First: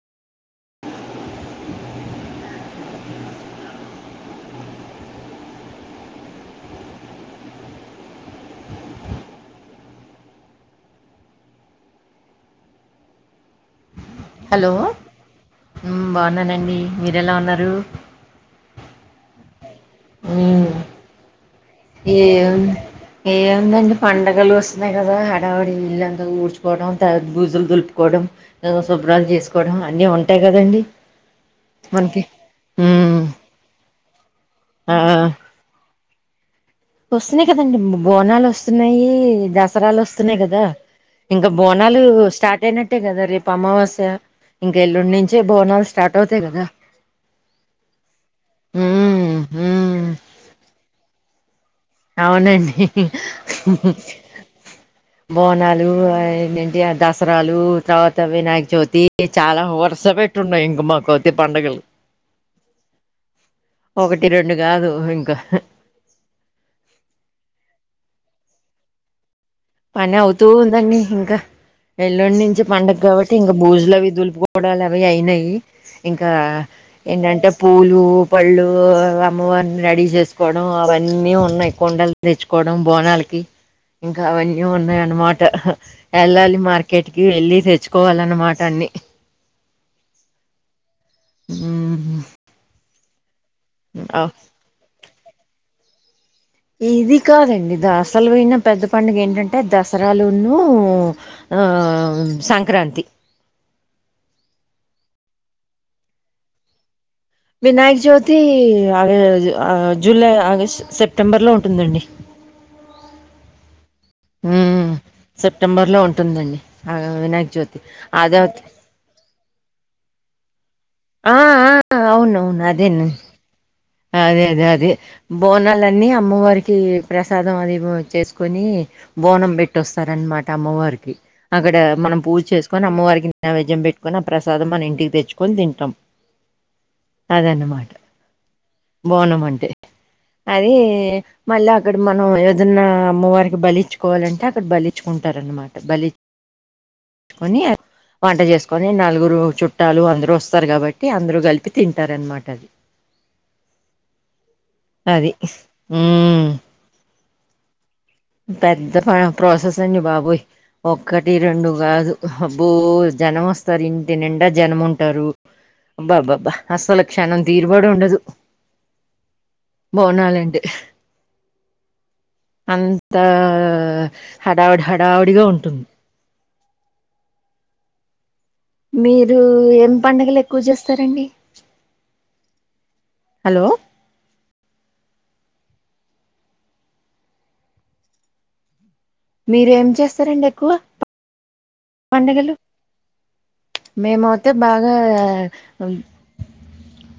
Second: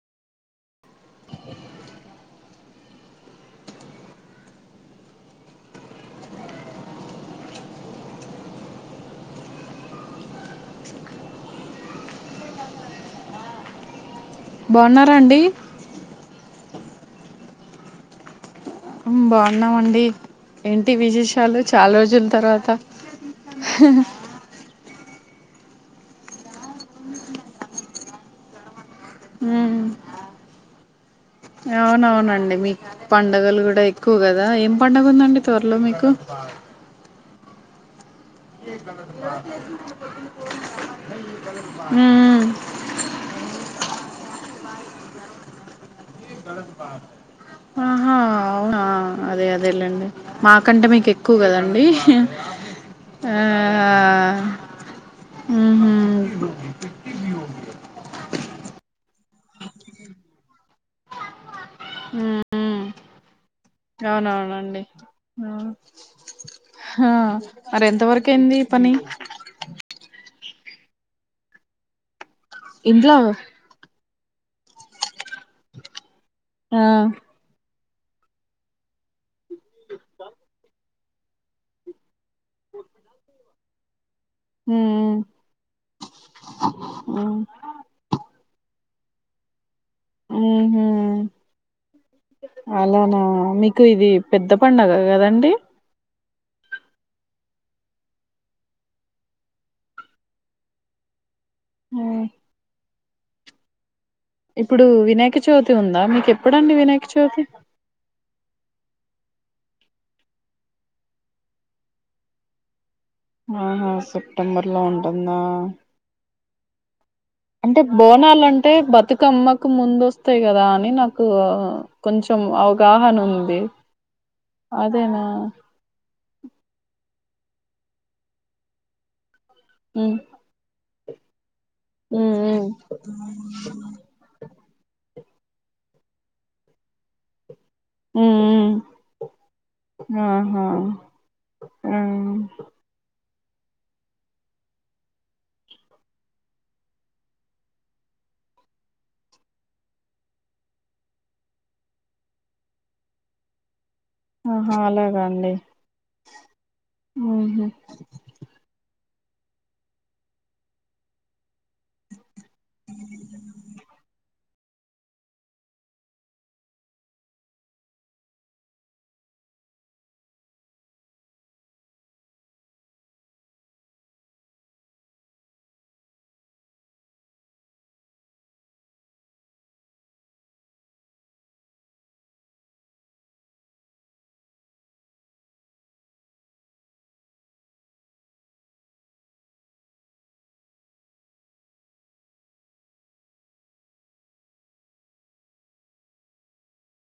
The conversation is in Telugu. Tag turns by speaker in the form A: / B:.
A: హలో
B: బాగున్నారా అండి
A: హ్ బాగున్నానండి మీరు ఎలా ఉన్నారు
B: బాగున్నామండి.
A: మ్మ్.
B: ఏంటి విశేషం చాల రోజుల తర్వాత
A: గలు వస్తున్నాయి కదా హడావాడి ఇల్లంతా ఊడ్చుకోవడం త బూజుల్ దుల్పుకోడం శుభ్రాలు చేసుకోవడం అన్నీ ఉంటాయి. కదండి
B: అవును
A: మనకి
B: అవును అండి మీక్
A: మ్మ్
B: పండగలు కూడా ఎక్కువ కదా ఏం
A: ఆ
B: పండగ ఉందండి. త్వరలో మీకు
A: వస్తున్నాయి కదండి బోనాలు వస్తున్నయి దసరాలు వస్తున్నాయి. కదా ఇంక బోనాలు
B: మ్,
A: స్టార్ట్ అయిన అంతే కదా రేప్ అమావాస్య ఇంక ఎల్లుండి నుంచే బోనాల్ స్
B: ఆహా అవున
A: మ్మ్
B: అదే
A: మ్మ్
B: అదేలాండి మాకంటే మీకెక్కువ కదండి
A: అవునండి
B: ఆ,
A: బోనాలు
B: మ్హూ.
A: అయిన్డి దస్ రాలు తర్వాత వినాయక చవితి చాలా వరుస పెట్టున్నాయి ఇంక మాకువితి పండుగలు
B: మ్మ్
A: ఒకటి రెండు
B: అవునవునండి
A: కాదు ఇంకా
B: ఆ హ మరి ఎంత వరకైయింది పని
A: పని అవుతూ ఉందండి ఇంకా ఎల్లుండి నుంచి పండుగ
B: ఇంట్లో
A: కాబట్టి ఇంక భూజులవి దులుపుకోవడాలు అవి అయినాయి ఇంకా
B: ఆ,
A: ఏంటంటే పూలు పళ్ళు అమ్మవారిని రెడీ చేసుకోవడం అవన్నీ ఉన్నాయ్ కుండల్ తెచ్చుకోవడం బోనాలకి ఇంకా అవనీ నీ
B: మ్, మ్.
A: ఉన్నాయనమాట ఎళ్ళాలి మార్కెట్కి వెళ్ళి తెచ్చుకోవాలనమాట అన్ని
B: ఉహు అలానా మీకు ఇది పెద్ద పండుగ గాదండి
A: ఇది కాదండి దాసలు వోన పెద్ద పండుగ ఏంటంటే దసరాలును ఆ సంక్రాంతి
B: ఇప్పుడు వినాయక చవితి ఉందా మీక ఎప్పుడండి వినాయక చవితి
A: వినాయక చౌవితి ఆడిలజూ ఆ జూలై ఆగస్ట్ సెప్టెంబర్లో ఉంటుందండి
B: ఆహా స
A: ఉ సెప్టెంబర్ లో ఉంటుందండి ఆ వినాయ
B: అంటే బోనాలంటే బతుకమ్మకు ముందొస్తాయ్ కదా అని నా
A: ఆ
B: [unintelligible]
A: ఆ
B: కొంచెం
A: అవునవును అదేను
B: అవగాహన ఉంది
A: అదే అదే అదే
B: అదేనా
A: బోన్ న్నలన్నీ అమ్మవారికి ప్రసాదం అదిగో చేసుకొని బోనం
B: ఉమ్
A: పెట్టొస్తారన్మా టమ్మవారికి అక్కడ మనం
B: ఉమ్
A: పూచేసుకొని అమ్మవారికి నైవేద్యం పెట్టుకొని అ ప్రసాదం మన ఇంటికి తెచ్చుకొన్ తింటాం అదన్నమాట
B: మ్ మ్
A: బోనం అంటే అది మళ్ళి అక్కడ మనం
B: ఉమ్
A: దన్న అమ్మవారికి బలిచుకోవాలంటే అక్కడ బలిచుకుంటారన్నమాట బలి కొనీ య వంట చేసుకొని నలుగురు చుట్టాలు అందరుూ వస్తారు కాబట్టి అందరుూ కలిపి తింటారు అనమాట అది
B: ఆహా అలాగా
A: అది
B: అండి
A: ఉమ్
B: ఉహు
A: పెద్ద ఆ ప్రోసెస్ అండి బాబాయ్ ఒక్కటి రెండు గాదు అబ్బో జనం వస్తారు ఇంటి నిండా జనం ఉంటారు అబ్బబ్బ అసలక్ష్షణం తీరుపాడు ఉండదు బోనాలందే అం త హడావుడి హడావుడిగా ఉంటుంది మీరు ఏం పండగలు ఎక్కువ చేస్తారండి హలో మీరు ఏం చేస్తారండి ఎక్కువ పండగలు మేమవుతే బాగా